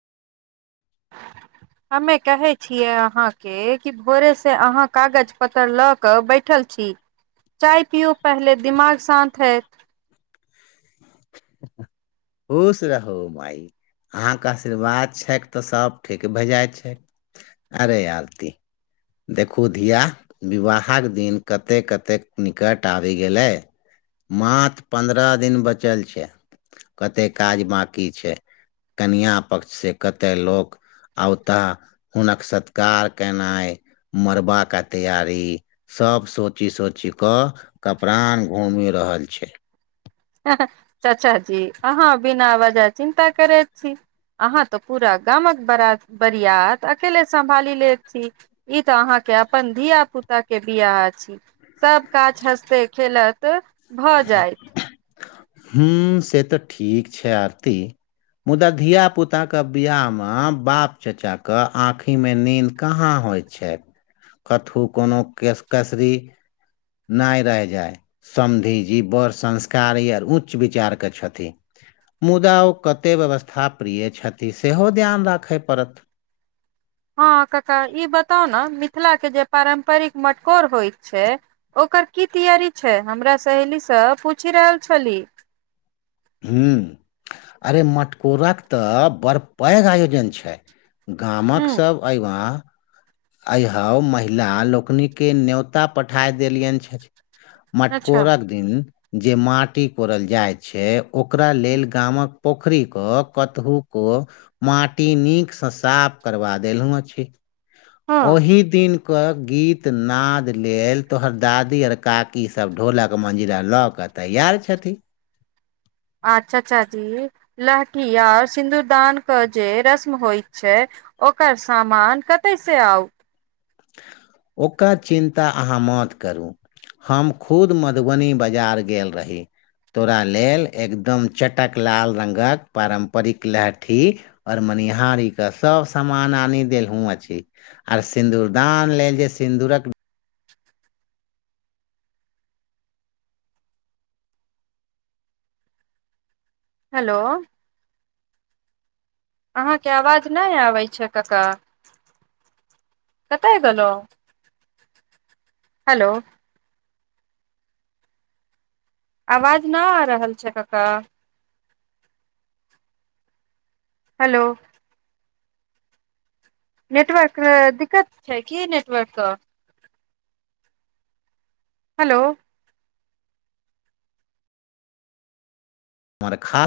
[inaudible] हमे कहै छियै अहाँके कि भोरेसँ अहाँ कागज पत्तर ल के बैठल छी चाय पियो पहिले दिमाग शान्त हयैत खुश रहु माइ अहााँके आशीर्वाद छै तऽ सभ ठीक भेजइत छै अरे आरती देखू धिया विवाहक दिन कतेक कतेक निकट आबि गेलै मात्र पन्द्रह दिन बचल छै कतेक काज बकी छै कनिआँ पक्ष सँ कतय लोक आत हुनक सत्कार केनाइ मरबा का तैयारी सब सोचि सोचि कऽ कपड़ान घूमे रहल छै चाचा जी अहाँ बिना वजह चिन्ता करैत छी अहाँ तऽ पूरा गामक बरात बरियात अकेले सम्भाली ले छी ई तऽ अहाँके अपन धिय पुता के बिियाह अछि सब काज हस्ते खेलत भ जायइत हू से तऽ ठीक छै आरती मुदा धिया पुता के बिियाह मे बाप चचा के आखि मे नीद कहा होयत छथि कथहु कोनो केस कसरी नय रहि जाय समधि जी बड़ संस्कारी आर उच्च विचार के क्षन मुदा ओ कतेक व्यवस्था प्रिय छथि सेहो ध्यान राखय पड़त हँ कका ई बताउ ने मिथिला के जे पारम्परिक मटकोर होइत छै ओकर की तैयारी छै हमरा सहेलीसँ पूछि रहल छलीह ह अरे मटकोराके तऽ बड़ पैघ आयोजन छै गामक ह सब अबा अइौ महिला लोकनिकेँ ने्योता पठा देलियनि छथि अच्छा मटकोरक दिन जे माटि कोरल जाइ छै ओकरा लेल गामक पोखरी क कतहु को माटी नीक सँ साफ करबा देलहुँ छी हँ ओहि दिन गीतनाद लेल तोहर दादी आओर काकीसभ ढोलक मञजिरा लऽ कऽ तैयार छथिन अच्छा अचा जी लहठी आर सिंन्दूरदान के जे रस्म होइ छै ओकर सामान कते से आउ ओकर चिन्ता अहाँ मत करू हम खुद मधुबनी बाजार गेल रही तोरा लेल एकदम चटक लाल रंगक पारम्परिक लहठी और मनिहारी कऽ सब सामान आनी देल हुँ अछि आर सिन्दूर दान लेल जे सिन्दूरक हेलो अहाँकेँ आवाज नै आबै छै कका [inaudible] कतए गेलो [inaudible] हेलो आवाज न आ रहल छै कका हेलो नेटवर्क कऽ दिक्कत छै की नेटवर्क कऽ हेलो मरखा